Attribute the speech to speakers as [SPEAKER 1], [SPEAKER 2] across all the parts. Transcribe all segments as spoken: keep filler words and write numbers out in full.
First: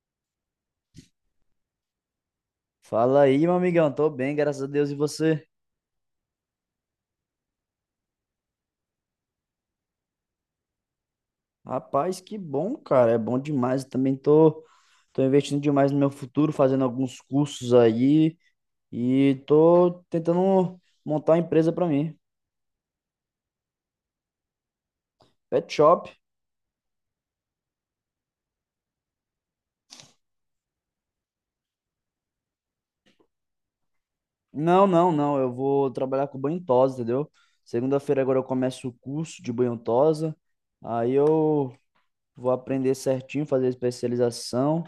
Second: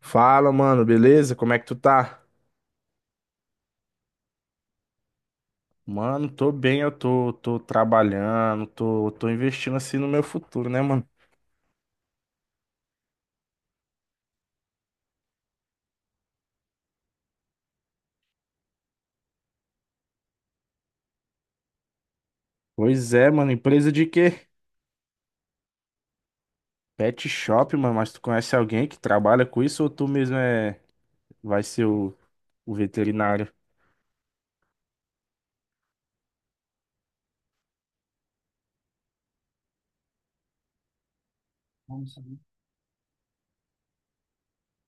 [SPEAKER 1] Fala, mano, beleza? Como é que tu tá?
[SPEAKER 2] Fala aí, meu amigão. Tô bem, graças a Deus. E você?
[SPEAKER 1] Mano, tô bem, eu tô, tô trabalhando, tô, tô investindo assim no meu futuro, né, mano?
[SPEAKER 2] Rapaz, que bom, cara. É bom demais. Eu também tô, tô investindo demais no meu futuro, fazendo alguns cursos aí e tô tentando montar uma empresa pra mim.
[SPEAKER 1] Pois é, mano, empresa de quê?
[SPEAKER 2] Pet shop.
[SPEAKER 1] Pet shop, mano, mas tu conhece alguém que trabalha com isso ou tu mesmo é, vai ser o, o veterinário?
[SPEAKER 2] Não, não, não. Eu vou trabalhar com banho e tosa, entendeu? Segunda-feira agora eu começo o curso de banho e tosa. Aí eu vou aprender certinho, fazer especialização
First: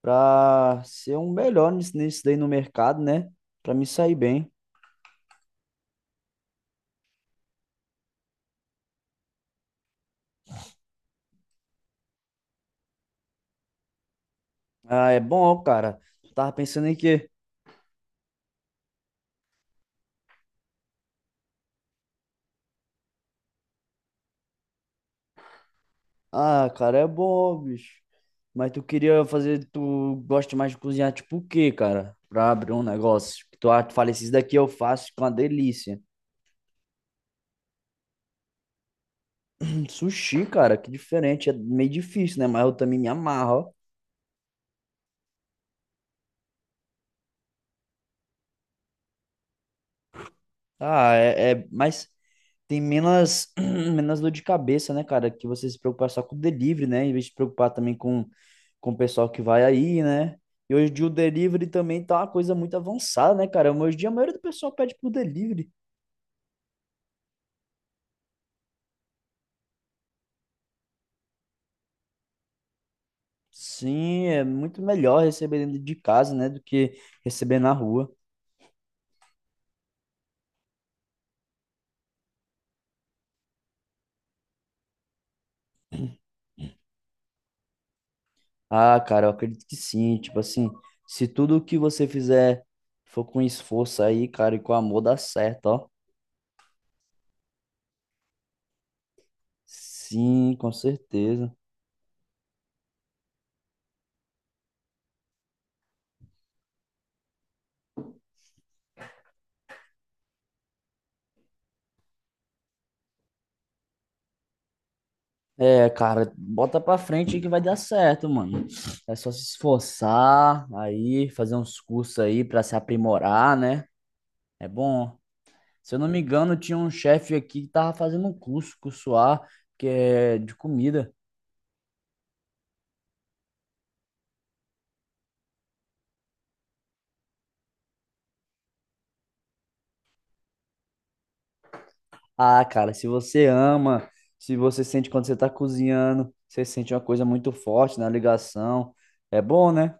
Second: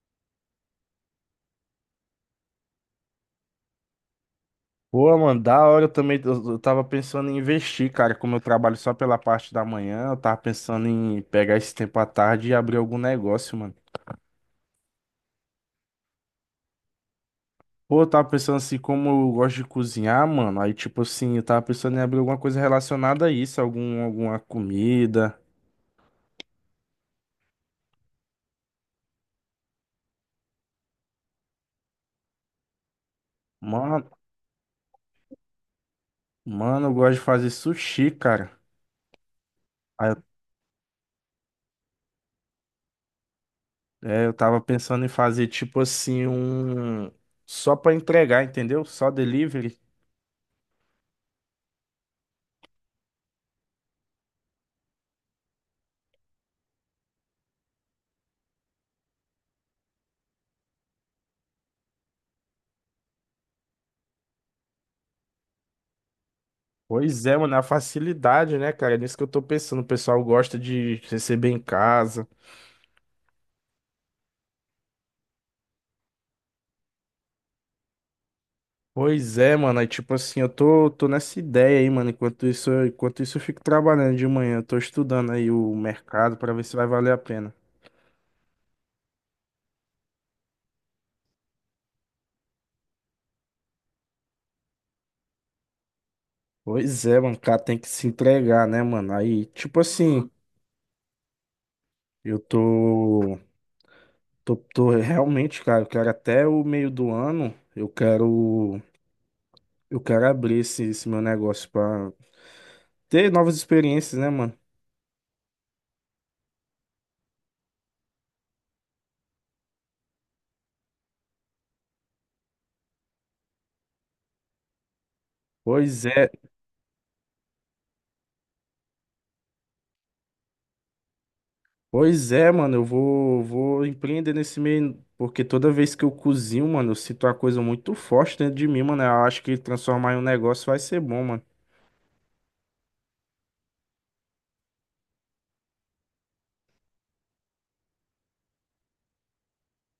[SPEAKER 2] pra ser um melhor nisso, nisso daí no mercado, né? Pra me sair bem.
[SPEAKER 1] Pô, mano, da hora eu também, eu, eu tava pensando em investir, cara, como eu trabalho só pela parte da manhã, eu tava pensando em pegar esse tempo à tarde e abrir algum negócio, mano.
[SPEAKER 2] Ah, é bom, cara. Tava pensando em quê?
[SPEAKER 1] Pô, eu tava pensando assim, como eu gosto de cozinhar, mano. Aí, tipo assim, eu tava pensando em abrir alguma coisa relacionada a isso, algum, alguma comida.
[SPEAKER 2] Ah, cara, é bom, bicho. Mas tu queria fazer, tu gosta mais de cozinhar tipo o quê, cara? Pra abrir um negócio. Que tu, ah, tu
[SPEAKER 1] Mano,
[SPEAKER 2] fala, esses daqui eu faço com uma delícia.
[SPEAKER 1] mano, eu gosto de fazer sushi, cara.
[SPEAKER 2] Hum,
[SPEAKER 1] Aí,
[SPEAKER 2] Sushi, cara, que diferente. É meio difícil, né? Mas eu também me amarro, ó.
[SPEAKER 1] eu- é, eu tava pensando em fazer, tipo assim, um. Só pra entregar, entendeu? Só delivery.
[SPEAKER 2] Ah, é, é. Mas tem menos, menos dor de cabeça, né, cara? Que você se preocupar só com o delivery, né? Em vez de se preocupar também com, com o pessoal que vai aí, né? E hoje em dia o delivery também tá uma coisa muito avançada, né, cara? Hoje em dia a maioria do pessoal pede por delivery.
[SPEAKER 1] Pois é, mano, é a facilidade, né, cara? É nisso que eu tô pensando. O pessoal gosta de receber em casa.
[SPEAKER 2] Sim, é muito melhor receber dentro de casa, né, do que receber na rua.
[SPEAKER 1] Pois é, mano. Aí, tipo assim, eu tô, tô nessa ideia aí, mano. Enquanto isso, eu- enquanto isso, eu fico trabalhando de manhã. Eu tô estudando aí o mercado pra ver se vai valer a pena.
[SPEAKER 2] Ah, cara, eu acredito que sim. Tipo assim, se tudo que você fizer for com esforço aí, cara, e com amor, dá certo, ó.
[SPEAKER 1] Pois é, mano. O cara tem que se entregar, né, mano? Aí, tipo assim,
[SPEAKER 2] Sim, com certeza.
[SPEAKER 1] eu tô, tô, tô realmente, cara, eu quero até o meio do ano, eu quero, eu quero abrir esse, esse meu negócio pra ter novas experiências, né, mano?
[SPEAKER 2] É, cara, bota pra frente que vai dar certo, mano. É só se esforçar aí, fazer uns cursos aí pra se aprimorar, né? É bom. Se eu
[SPEAKER 1] Pois
[SPEAKER 2] não me
[SPEAKER 1] é.
[SPEAKER 2] engano, tinha um chefe aqui que tava fazendo um curso, cursoar, que é de comida.
[SPEAKER 1] Pois é, mano, eu vou, vou empreender nesse meio, porque toda vez que eu cozinho, mano, eu sinto uma coisa muito forte dentro de mim, mano. Eu acho que transformar em um negócio vai ser bom, mano.
[SPEAKER 2] Ah, cara, se você ama, se você sente quando você tá cozinhando, você sente uma coisa muito forte na ligação. É bom, né?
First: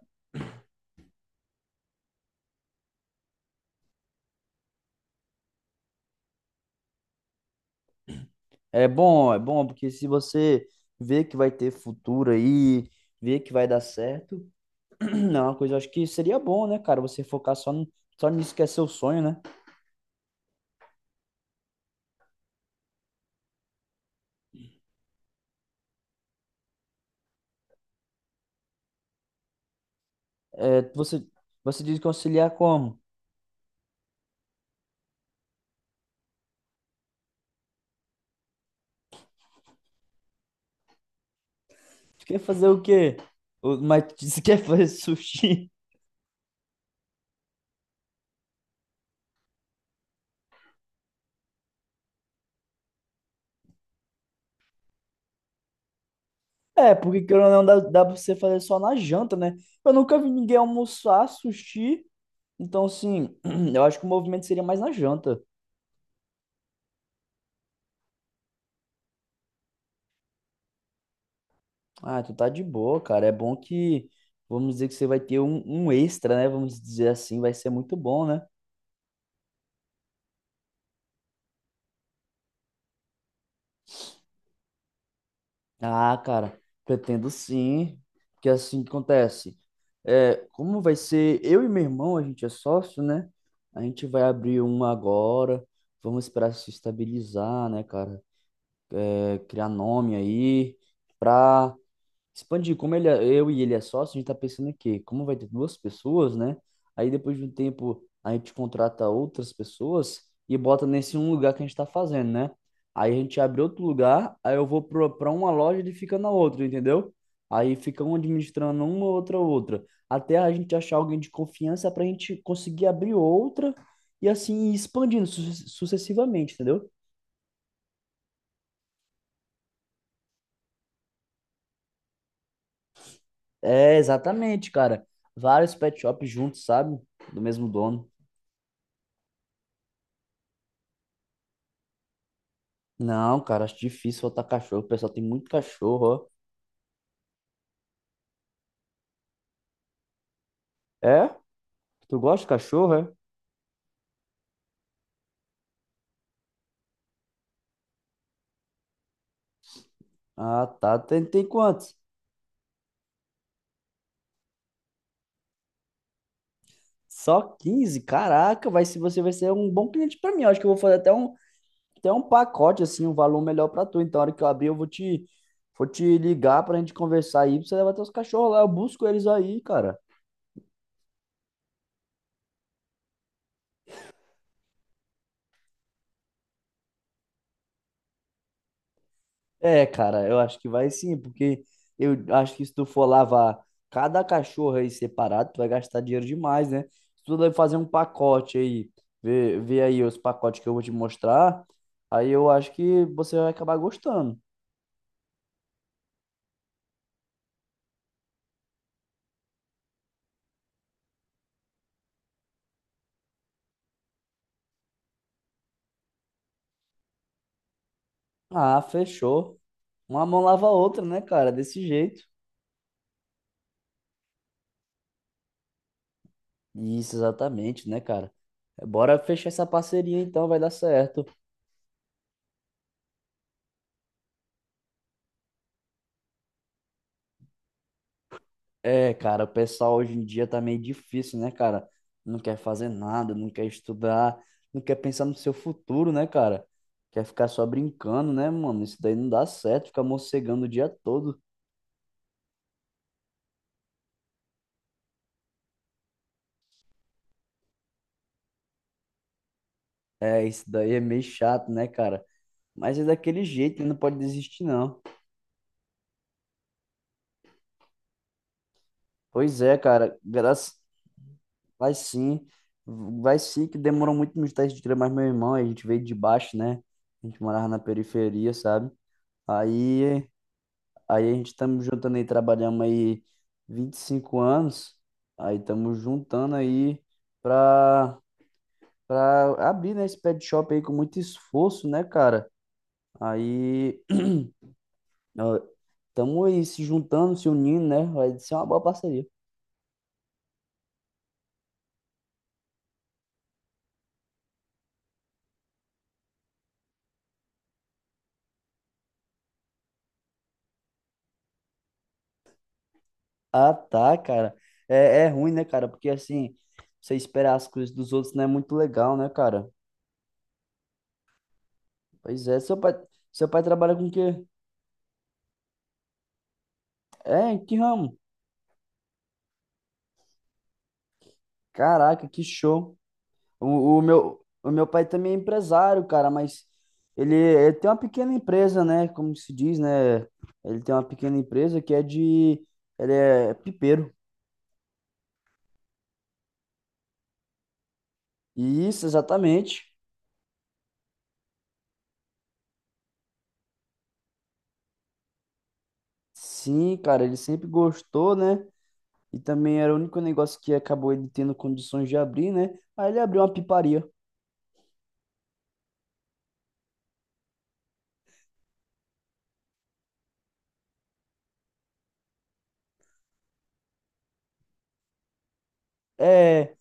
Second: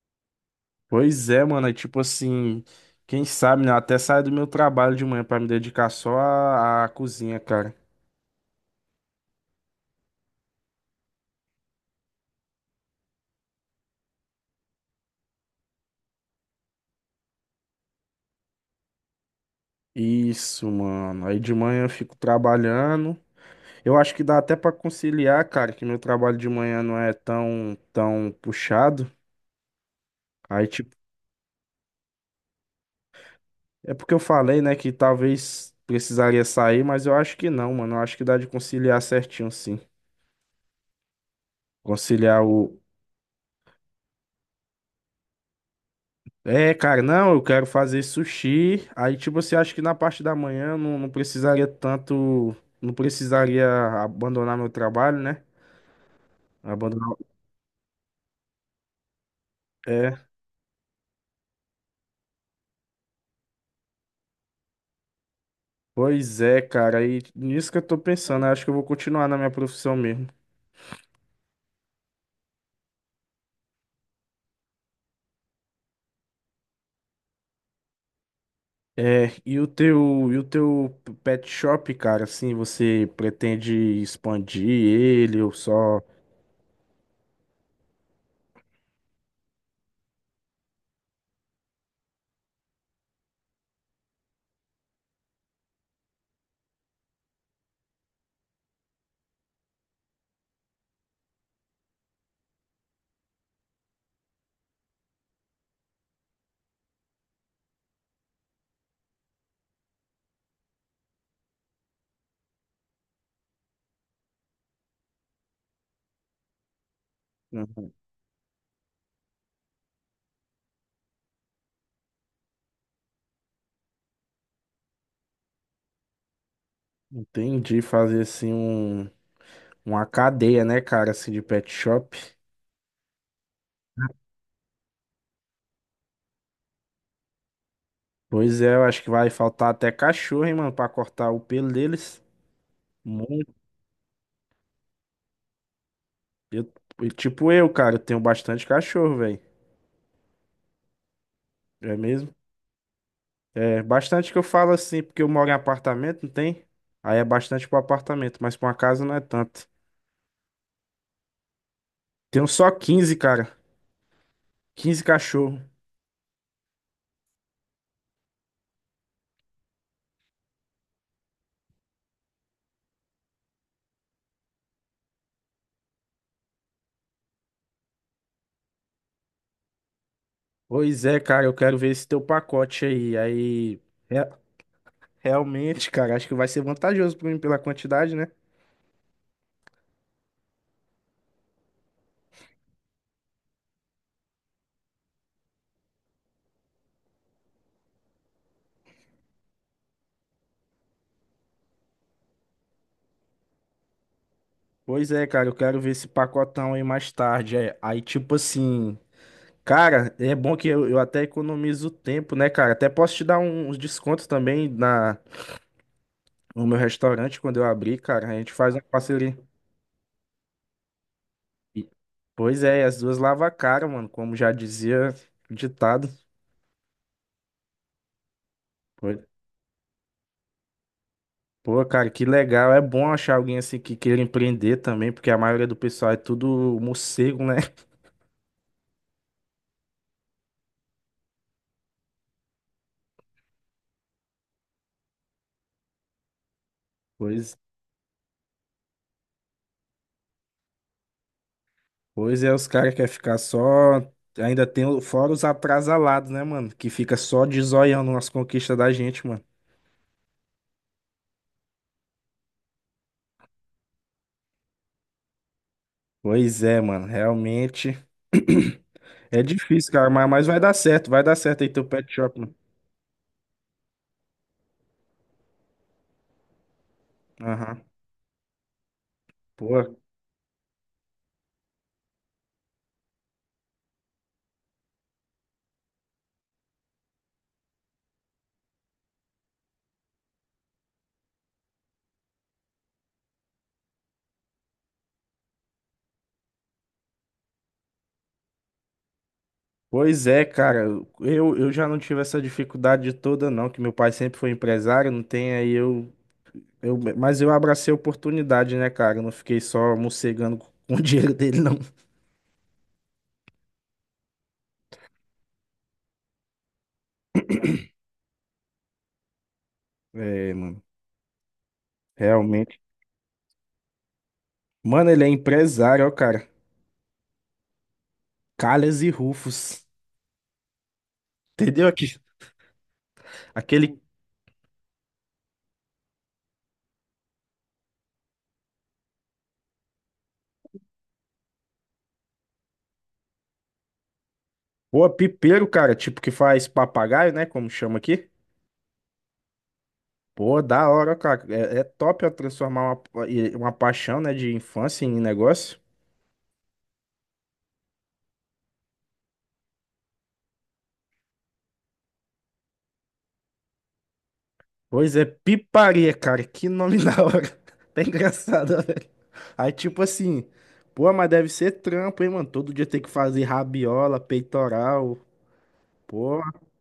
[SPEAKER 1] Pois é, mano, é tipo assim, quem sabe, né? Eu até saio do meu trabalho de manhã pra me dedicar só à, à cozinha, cara.
[SPEAKER 2] É bom, é bom, porque se você vê que vai ter futuro aí, vê que vai dar certo. Não, é uma coisa, eu acho que seria bom, né, cara, você focar só, no, só nisso que é seu sonho, né?
[SPEAKER 1] Isso, mano. Aí de manhã eu fico trabalhando. Eu acho que dá até pra conciliar, cara, que meu trabalho de manhã não é tão, tão puxado. Aí,
[SPEAKER 2] É,
[SPEAKER 1] tipo.
[SPEAKER 2] você, você diz que auxiliar como?
[SPEAKER 1] É porque eu falei, né, que talvez precisaria sair, mas eu acho que não, mano. Eu acho que dá de conciliar certinho, sim.
[SPEAKER 2] Tu quer
[SPEAKER 1] Conciliar
[SPEAKER 2] fazer
[SPEAKER 1] o.
[SPEAKER 2] o quê? O, mas tu disse que quer fazer sushi?
[SPEAKER 1] É, cara, não, eu quero fazer sushi. Aí, tipo, você acha que na parte da manhã eu não, não precisaria tanto. Não precisaria abandonar meu trabalho, né?
[SPEAKER 2] É,
[SPEAKER 1] Abandonar.
[SPEAKER 2] porque querendo ou não, dá, dá pra você fazer só na janta, né? Eu nunca
[SPEAKER 1] É.
[SPEAKER 2] vi ninguém almoçar sushi, então, assim, eu acho que o movimento seria mais na janta.
[SPEAKER 1] Pois é, cara. Aí nisso que eu tô pensando. Eu acho que eu vou continuar na minha profissão mesmo.
[SPEAKER 2] Ah, tu tá de boa, cara, é bom que, vamos dizer que você vai ter um, um extra, né? Vamos dizer assim, vai ser muito bom, né?
[SPEAKER 1] É, e o teu, e o teu pet shop, cara, assim, você pretende expandir ele ou só.
[SPEAKER 2] Ah, cara, pretendo sim, porque é assim que acontece. É, como vai ser eu e meu irmão, a gente é sócio, né? A gente vai abrir uma agora, vamos esperar se estabilizar, né, cara? É, criar nome aí, expandir, como ele, é- eu e ele é sócio, a gente tá pensando aqui, como vai ter duas pessoas, né? Aí depois de um tempo a gente contrata outras pessoas e bota nesse um lugar que a gente tá fazendo, né? Aí a gente abre outro lugar, aí eu vou pro- pra uma loja e ele fica na outra, entendeu? Aí
[SPEAKER 1] Uhum.
[SPEAKER 2] fica um administrando uma, outra, outra. Até a gente achar alguém de confiança pra gente conseguir abrir outra e assim ir expandindo su- sucessivamente, entendeu?
[SPEAKER 1] Entendi, fazer assim um, uma cadeia, né, cara, assim de pet shop.
[SPEAKER 2] É, exatamente, cara. Vários pet shops juntos, sabe? Do mesmo dono.
[SPEAKER 1] Pois é, eu acho que vai faltar até cachorro, hein, mano, pra cortar o pelo deles.
[SPEAKER 2] Não,
[SPEAKER 1] Muito.
[SPEAKER 2] cara, acho difícil soltar cachorro. O pessoal tem muito cachorro,
[SPEAKER 1] Eu- e tipo eu, cara, eu tenho bastante cachorro, velho.
[SPEAKER 2] ó. É?
[SPEAKER 1] É
[SPEAKER 2] Tu
[SPEAKER 1] mesmo?
[SPEAKER 2] gosta de cachorro, é?
[SPEAKER 1] É, bastante que eu falo assim, porque eu moro em apartamento, não tem? Aí é bastante pro apartamento, mas pra uma casa não é tanto.
[SPEAKER 2] Ah, tá. Tem, tem quantos?
[SPEAKER 1] Tenho só quinze, cara. Quinze cachorro.
[SPEAKER 2] Só quinze. Caraca, vai, se você vai ser um bom cliente pra mim. Eu acho que eu vou fazer até um, até um pacote, assim, um valor melhor pra tu. Então, na hora que eu abrir, eu vou te, vou te ligar pra gente conversar aí, pra você levar teus cachorros lá. Eu busco eles aí, cara.
[SPEAKER 1] Pois é, cara, eu quero ver esse teu pacote aí. Aí, é, realmente, cara, acho que vai ser vantajoso pra mim pela quantidade, né?
[SPEAKER 2] É, cara, eu acho que vai sim, porque eu acho que se tu for lavar cada cachorro aí separado, tu vai gastar dinheiro demais, né? Se tu vai fazer um pacote aí, ver ver aí os pacotes que eu vou te mostrar, aí eu acho que você vai acabar gostando.
[SPEAKER 1] Pois é, cara, eu quero ver esse pacotão aí mais tarde. É, aí, tipo assim, cara, é bom que eu, eu até economizo tempo, né, cara? Até posso te dar um- uns descontos também na, no meu restaurante quando eu abrir, cara. A gente faz uma
[SPEAKER 2] Ah,
[SPEAKER 1] parceria.
[SPEAKER 2] fechou. Uma mão lava a outra, né, cara? Desse
[SPEAKER 1] E-
[SPEAKER 2] jeito.
[SPEAKER 1] Pois é, as duas lavam a cara, mano, como já dizia o ditado.
[SPEAKER 2] Isso, exatamente, né, cara? Bora
[SPEAKER 1] Pois-
[SPEAKER 2] fechar essa parceria então, vai dar certo.
[SPEAKER 1] Pô, cara, que legal. É bom achar alguém assim que queira empreender também, porque a maioria do pessoal é tudo morcego, né?
[SPEAKER 2] É, cara, o pessoal hoje em dia tá meio difícil, né, cara? Não quer fazer nada, não quer estudar, não quer pensar no seu futuro, né, cara? Quer ficar
[SPEAKER 1] Pois
[SPEAKER 2] só brincando, né, mano? Isso daí não dá certo, ficar morcegando o dia todo.
[SPEAKER 1] Pois é, os caras querem ficar só. Ainda tem o- fora os atrasalados, né, mano? Que fica só de zoião nas conquistas da gente, mano.
[SPEAKER 2] É, isso daí é meio chato, né, cara? Mas é daquele jeito, né? Não pode desistir, não.
[SPEAKER 1] Pois é, mano. Realmente. É
[SPEAKER 2] Pois é,
[SPEAKER 1] difícil, cara,
[SPEAKER 2] cara,
[SPEAKER 1] mas, mas vai dar
[SPEAKER 2] graças.
[SPEAKER 1] certo. Vai dar certo aí teu
[SPEAKER 2] Vai
[SPEAKER 1] pet shop,
[SPEAKER 2] sim,
[SPEAKER 1] mano.
[SPEAKER 2] vai sim, que demorou muito nos testes de crer, mas meu irmão, a gente veio de baixo, né? A gente morava na
[SPEAKER 1] Aham.
[SPEAKER 2] periferia, sabe?
[SPEAKER 1] Pô.
[SPEAKER 2] Aí. Aí a gente estamos juntando aí, trabalhamos aí vinte e cinco anos. Aí estamos juntando aí pra, pra abrir, né, esse pet shop aí com muito esforço, né, cara? Aí estamos aí se juntando, se unindo, né? Vai ser uma boa parceria.
[SPEAKER 1] Pois é, cara. Eu, eu já não tive essa dificuldade toda, não. Que meu pai sempre foi empresário, não tem aí eu. Eu, mas eu abracei a oportunidade, né, cara? Eu não fiquei só mocegando com o dinheiro dele, não.
[SPEAKER 2] Ah, tá, cara. É, é ruim, né, cara? Porque assim, você esperar as coisas dos outros não é muito legal, né, cara?
[SPEAKER 1] É, mano.
[SPEAKER 2] Pois é, seu
[SPEAKER 1] Realmente.
[SPEAKER 2] pai, seu pai trabalha com o quê?
[SPEAKER 1] Mano, ele é empresário, ó, cara.
[SPEAKER 2] É, em que ramo?
[SPEAKER 1] Calhas e Rufos. Entendeu? Aqui,
[SPEAKER 2] Caraca, que show. O,
[SPEAKER 1] aquele.
[SPEAKER 2] o meu, o meu pai também é empresário, cara, mas ele, ele tem uma pequena empresa, né? Como se diz, né? Ele tem uma pequena empresa que é de. Ele é pipeiro.
[SPEAKER 1] Pô, pipeiro, cara. Tipo, que faz papagaio, né? Como chama aqui.
[SPEAKER 2] Isso, exatamente.
[SPEAKER 1] Pô, da hora, ó, cara. É, é top, ó, transformar uma, e- uma paixão, né? De infância em negócio.
[SPEAKER 2] Sim, cara, ele sempre gostou, né? E também era o único negócio que acabou ele tendo condições de abrir, né? Aí ele abriu uma piparia.
[SPEAKER 1] Pois é, piparia, cara. Que nome da hora. Tá engraçado, ó, velho. Aí, tipo assim. Pô, mas deve ser trampo, hein, mano? Todo dia tem que fazer rabiola, peitoral. Pô,
[SPEAKER 2] É,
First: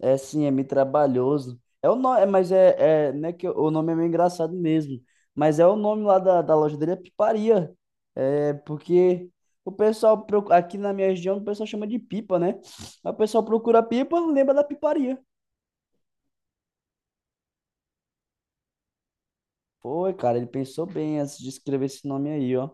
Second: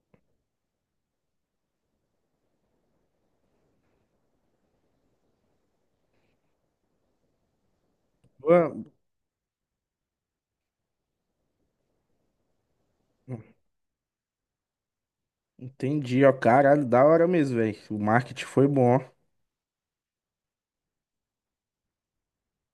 [SPEAKER 2] é sim, é meio trabalhoso. É o nome, mas é, é, né, que o nome é meio engraçado mesmo. Mas é o nome lá da, da loja dele é Piparia. É
[SPEAKER 1] pô.
[SPEAKER 2] porque o pessoal procu- aqui na minha região o pessoal chama de pipa, né? Aí o pessoal procura pipa, lembra da Piparia.
[SPEAKER 1] Entendi, ó. Caralho, da hora mesmo, velho. O marketing foi bom.
[SPEAKER 2] Foi, cara, ele pensou bem antes de escrever esse nome aí, ó.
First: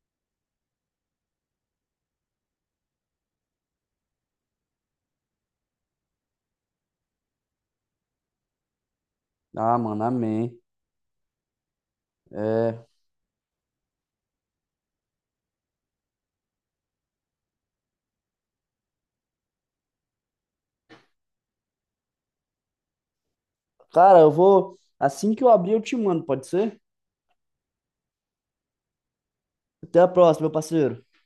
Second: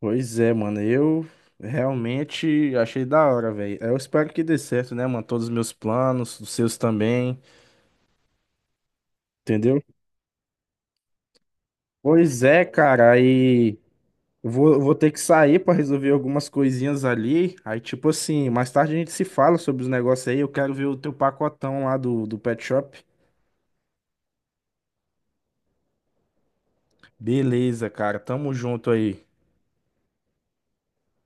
[SPEAKER 1] Pois é, mano, eu realmente achei da hora, velho. Eu espero que dê certo, né, mano? Todos os meus planos, os seus também,
[SPEAKER 2] Ah,
[SPEAKER 1] entendeu?
[SPEAKER 2] mano, amém.
[SPEAKER 1] Pois é,
[SPEAKER 2] É.
[SPEAKER 1] cara, aí eu vou, eu vou ter que sair pra resolver algumas coisinhas ali. Aí, tipo assim, mais tarde a gente se fala sobre os negócios aí. Eu quero ver o teu pacotão lá do, do Pet Shop.
[SPEAKER 2] Cara, eu vou assim que eu abrir eu te mando, pode ser?
[SPEAKER 1] Beleza, cara, tamo junto aí.
[SPEAKER 2] Até a próxima, meu parceiro.